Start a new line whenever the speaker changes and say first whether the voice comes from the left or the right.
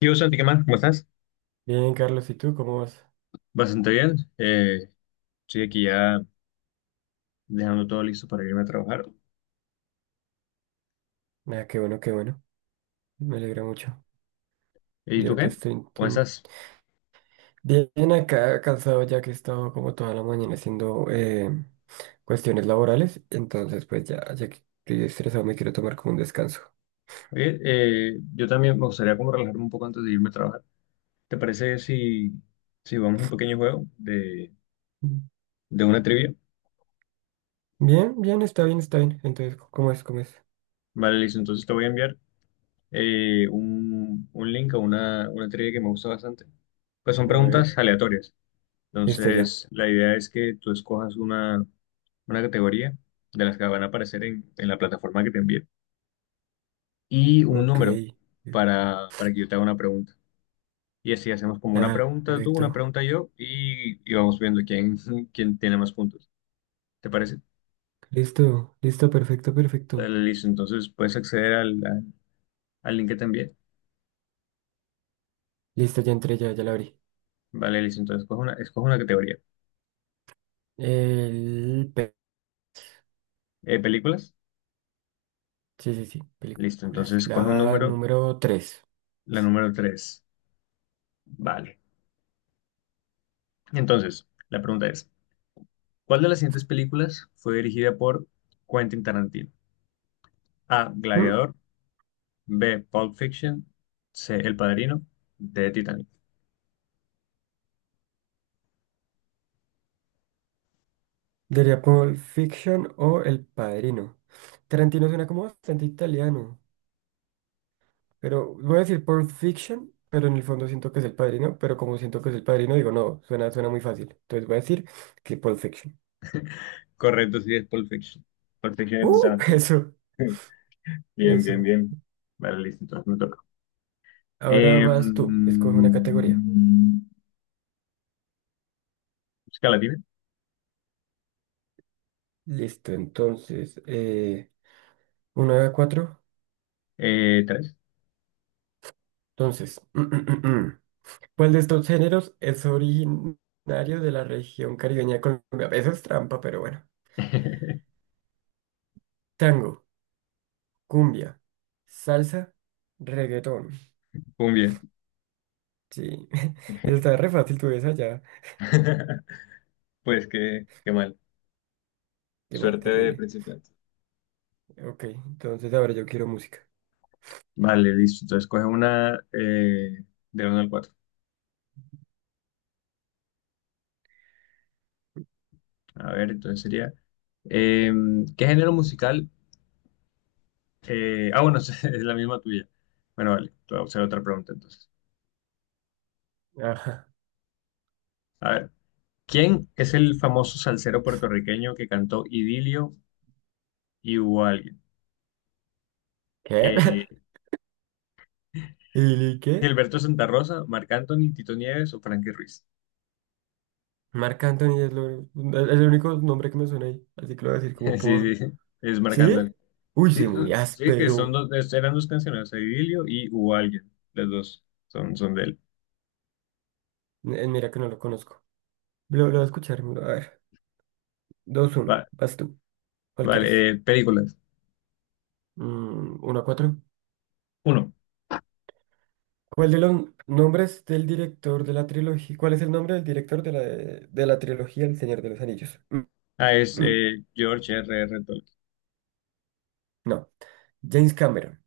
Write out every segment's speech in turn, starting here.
left: Yo, Santi, ¿qué más? ¿Cómo estás?
right: Bien, Carlos, ¿y tú cómo vas?
left: Bastante bien. Estoy aquí ya dejando todo listo para irme a trabajar.
right: Nada, qué bueno, qué bueno. Me alegra mucho.
left: ¿Y tú
right: Yo que
left: qué?
right: estoy
left: ¿Cómo
right: inten-
left: estás?
right: Bien acá, cansado ya que he estado como toda la mañana haciendo cuestiones laborales. Entonces, pues ya, ya que estoy estresado, me quiero tomar como un descanso.
left: Oye, yo también me gustaría como relajarme un poco antes de irme a trabajar. ¿Te parece si vamos a un pequeño juego de,
right: Mm.
left: de una trivia?
right: Bien, bien, está bien, está bien. Entonces, ¿cómo es? ¿Cómo es?
left: Vale, listo. Entonces te voy a enviar un link a una trivia que me gusta bastante. Pues son
right: A ver,
left: preguntas aleatorias.
right: listo ya.
left: Entonces, la idea es que tú escojas una categoría de las que van a aparecer en la plataforma que te envíe y un
right: Ok.
left: número para que yo te haga una pregunta. Y así hacemos como una
right: Ah,
left: pregunta tú, una
right: perfecto.
left: pregunta yo y vamos viendo quién, quién tiene más puntos. ¿Te parece?
right: Listo, listo, perfecto, perfecto.
left: Dale, listo. Entonces puedes acceder al link que te envié.
right: Listo, ya entré, ya, ya la abrí.
left: Vale, listo. Entonces escoge una categoría.
right: El.
left: ¿Películas?
right: Sí, sí, sí,
left: Listo.
right: películas.
left: Entonces coge un
right: La
left: número,
right: número 3.
left: la número tres. Vale. Entonces, la pregunta es, ¿cuál de las siguientes películas fue dirigida por Quentin Tarantino? A. Gladiador. B. Pulp Fiction. C. El Padrino. D. Titanic.
right: Diría Pulp Fiction o El Padrino. Tarantino suena como bastante italiano, pero voy a decir Pulp Fiction, pero en el fondo siento que es El Padrino, pero como siento que es El Padrino, digo, no, suena muy fácil. Entonces voy a decir que Pulp Fiction.
left: Correcto, sí, es Pulp Fiction. Pulp Fiction es de
right: ¡Uh!
left: Tarantino.
right: Eso,
left: Bien, bien,
right: eso.
left: bien. Vale, listo, entonces me toca.
right: Ahora vas tú, escoge una categoría.
left: Música latina.
right: Listo, entonces, 1 a 4.
left: Tres.
right: Entonces, ¿cuál de estos géneros es originario de la región caribeña de Colombia? Eso es trampa, pero bueno. Tango, cumbia, salsa, reggaetón.
left: Muy bien.
right: Sí, eso está re fácil, tú ves allá.
left: Pues qué mal.
right: Qué mal,
left: Suerte de
right: terrible.
left: principiante.
right: Ok, entonces ahora yo quiero música.
left: Vale, listo. Entonces coge una del uno al 4. A ver, entonces sería. eh, ¿Qué género musical? Ah, bueno, es la misma tuya. Bueno, vale, te voy a hacer otra pregunta entonces.
right: Ajá.
left: A ver, ¿quién es el famoso salsero puertorriqueño que cantó Idilio y hubo alguien?
right: ¿Qué?
left: Eh,
right: ¿Y qué?
left: Gilberto Santa Rosa, Marc Anthony, Tito Nieves o Frankie Ruiz.
right: Marc Anthony es el único nombre que me suena ahí, así que lo voy a decir como
left: Sí, sí,
right: por...
left: sí, es Marc
right: ¿Sí?
left: Anthony.
right: Uy, sí,
left: Sí,
right: muy
left: sí, que son
right: áspero.
left: dos, eran dos canciones, Idilio y hubo alguien. Las dos son de él.
right: Mira que no lo conozco. Lo voy a escuchar, a ver. Dos
left: Va-
right: uno, vas tú. ¿Cuál quieres?
left: vale, películas.
right: Mm, uno a cuatro.
left: Uno.
right: ¿Cuál de los nombres del director de la trilogía? ¿Cuál es el nombre del director de la trilogía El Señor de los Anillos? Mm,
left: Ah, es
right: mm,
left: George R. R. Tolkien.
right: no. James Cameron,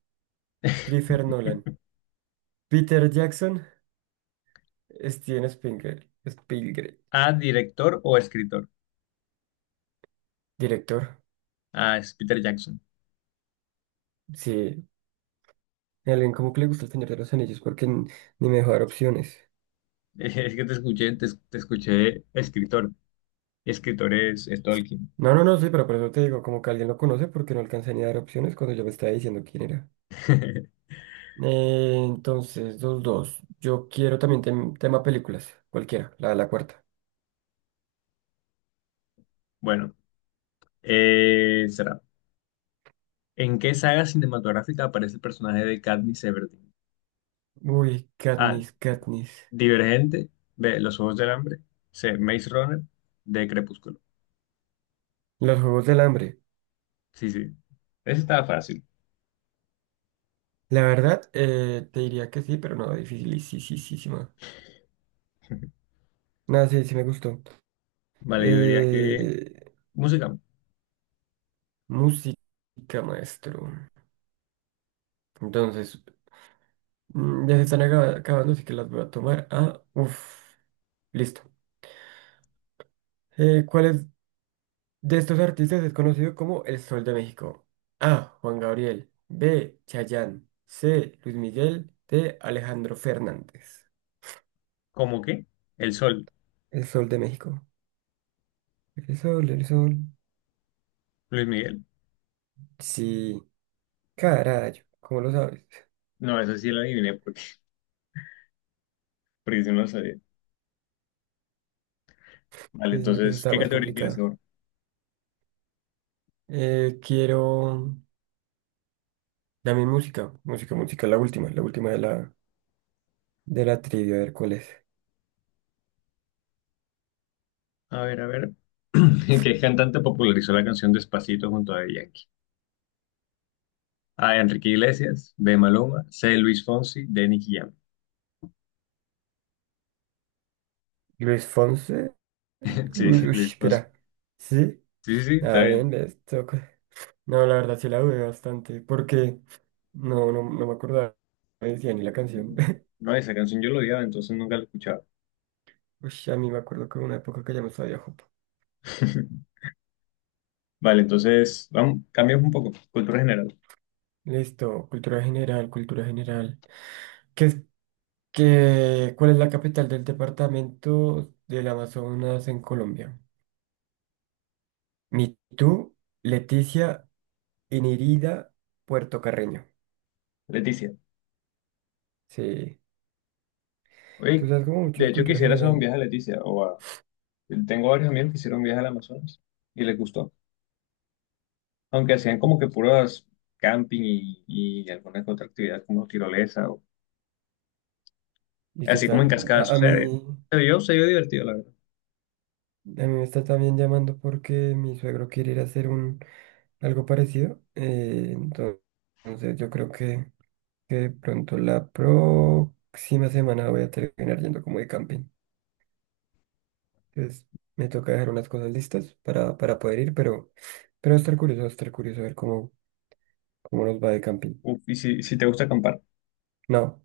right: Christopher Nolan, Peter Jackson, Steven Spielberg. Spielberg.
left: A, director o escritor.
right: Director.
left: Ah, es Peter Jackson.
right: Sí. A alguien como que le gusta El Señor de los Anillos porque ni me dejó dar opciones.
left: Es que te escuché, te escuché escritor. Escritor es Tolkien.
right: No, no, no, sí, pero por eso te digo, como que alguien lo conoce porque no alcanza ni a dar opciones cuando yo me estaba diciendo quién era. Entonces, dos, dos. Yo quiero también tema películas, cualquiera, la cuarta.
left: Bueno, será. ¿En qué saga cinematográfica aparece el personaje de Katniss Everdeen?
right: Uy,
left: A.
right: Katniss, Katniss.
left: Divergente. B. Los Ojos del Hambre. C. Maze Runner. D. Crepúsculo.
right: Los Juegos del Hambre.
left: Sí, sí. Ese estaba fácil.
right: La verdad, te diría que sí, pero no, dificilísima. Nada, sí, sí me gustó.
left: Vale, yo diría que
right: Eh,
left: música.
right: música, maestro. Entonces, mm, ya se están acabando, así que las voy a tomar. Ah, uff, listo. ¿Cuál es? De estos artistas es conocido como el Sol de México. A. Juan Gabriel. B. Chayanne. C. Luis Miguel. D. Alejandro Fernández.
left: ¿Cómo qué? El Sol,
right: El Sol de México. El sol, el sol.
left: Luis Miguel.
right: Sí. Carayo. ¿Cómo lo sabes?
left: No, esa sí la adiviné porque sí no lo sabía. Vale,
right: Estoy diciendo que eso
left: entonces,
right: estaba
left: ¿qué
right: más
left: categoría quieres
right: complicado.
left: ahora?
right: Quiero... Dame música. Música, música. La última. La última de la trivia. A ver cuál es.
left: A ver, a ver. ¿Qué cantante popularizó la canción Despacito junto a Daddy Yankee? A. Enrique Iglesias, B. Maluma, C. Luis Fonsi, D. Nicky Jam.
right: Luis Fonse.
left: Sí,
right: Luis... uy,
left: Luis Fonsi.
right: espera. Sí.
left: Sí, sí, sí, está
right: Ah,
left: bien.
right: bien. Les toca. No, la verdad sí la dudé bastante, porque no me acordaba, no me decía ni la canción.
left: No, esa canción yo lo odiaba, entonces nunca la escuchaba.
right: Uy, a mí me acuerdo que hubo una época que ya me sabía Jopo.
left: Vale, entonces, vamos, cambiamos un poco. Cultura general.
right: Listo, cultura general, cultura general. ¿Qué es, cuál es la capital del departamento del Amazonas en Colombia? Mitú, Leticia, Inirida, Puerto Carreño.
left: Leticia.
right: Sí, tú
left: Oye,
right: sabes como mucho
left: de
right: de
left: hecho
right: cultura
left: quisiera hacer un
right: general.
left: viaje a Leticia. Tengo varios amigos que hicieron un viaje al Amazonas y les gustó. Aunque hacían como que puras camping y alguna que otra actividad como tirolesa o
right: ¿Y qué
left: así como en
right: tal?
left: cascada sucede. Pero yo se vio divertido, la verdad.
right: A mí me está también llamando porque mi suegro quiere ir a hacer un algo parecido. Eh, entonces, yo creo que de pronto la próxima semana voy a terminar yendo como de camping. Entonces, me toca dejar unas cosas listas para poder ir, pero va a estar curioso, va a estar curioso a ver cómo, cómo nos va de camping.
left: Uf, y si te gusta acampar.
right: No,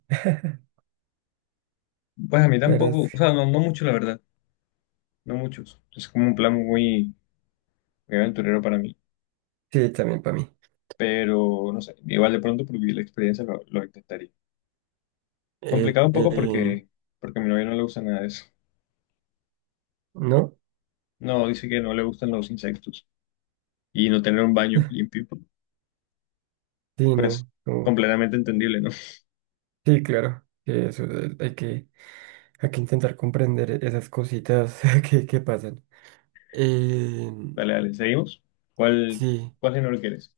left: Pues a mí
right: la verdad
left: tampoco,
right: es
left: o sea, no mucho, la verdad, no muchos. Es como un plan muy, muy aventurero para mí,
right: que sí, también para mí.
left: pero no sé, igual de pronto por vivir la experiencia lo intentaría.
right: Eh,
left: Complicado un poco
right: eh,
left: porque a mi novia no le gusta nada de eso.
right: ¿No?
left: No, dice que no le gustan los insectos y no tener un baño limpio.
right: Sí,
left: Pero es
right: no,
left: completamente entendible, ¿no?
right: sí, claro, que eso, hay que intentar comprender esas cositas que pasan. Eh,
left: Dale, dale, seguimos. ¿Cuál,
right: sí.
left: cuál género quieres?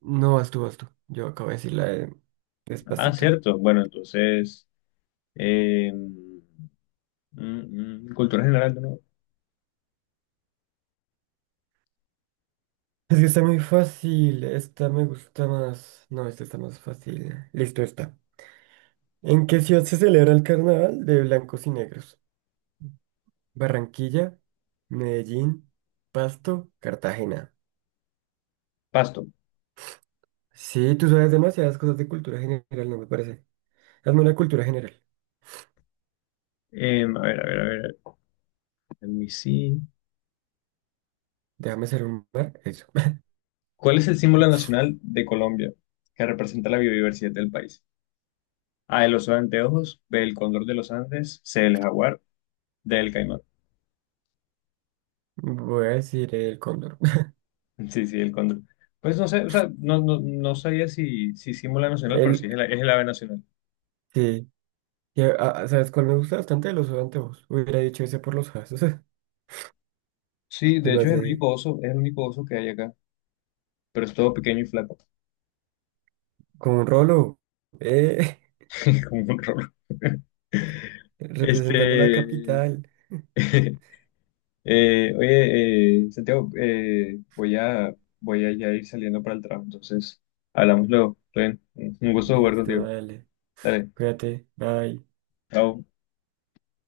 right: No, vas tú, vas tú. Yo acabo de decir la de
left: Ah,
right: despacito.
left: cierto. Bueno, entonces, eh, mm, cultura general, ¿no?
right: Es que está muy fácil. Esta me gusta más. No, esta está más fácil. Listo, está. ¿En qué ciudad se celebra el carnaval de blancos y negros? Barranquilla, Medellín, Pasto, Cartagena.
left: Pasto.
right: Sí, tú sabes demasiadas cosas de cultura general, no me parece. Hazme una cultura general.
left: A ver, a ver, a ver, let me see.
right: Déjame ser un mar. Eso.
left: ¿Cuál es el símbolo nacional de Colombia que representa la biodiversidad del país? A, el oso de anteojos, B, el cóndor de los Andes, C, el jaguar, D, el caimán.
right: Voy a decir el cóndor.
left: Sí, sí, el cóndor. Pues no sé, o sea, no sabía si símbolo nacional, pero sí
right: El.
left: es el, ave nacional.
right: Sí. Y, ah, ¿sabes cuál me gusta bastante? Los anteojos. Hubiera dicho ese por los jazos.
left: Sí,
right: Se
left: de
right: me
left: hecho es el
right: hace
left: único oso, es el único oso que hay acá, pero es todo pequeño y flaco,
right: con un rolo. Eh,
left: como un rolo.
right: representando la
left: Este,
right: capital.
left: Oye, Santiago, voy a, ya ir saliendo para el trabajo, entonces hablamos luego. Está bien. Un gusto jugar
right: Listo,
left: contigo.
right: dale.
left: Dale,
right: Cuídate. Bye.
left: chao.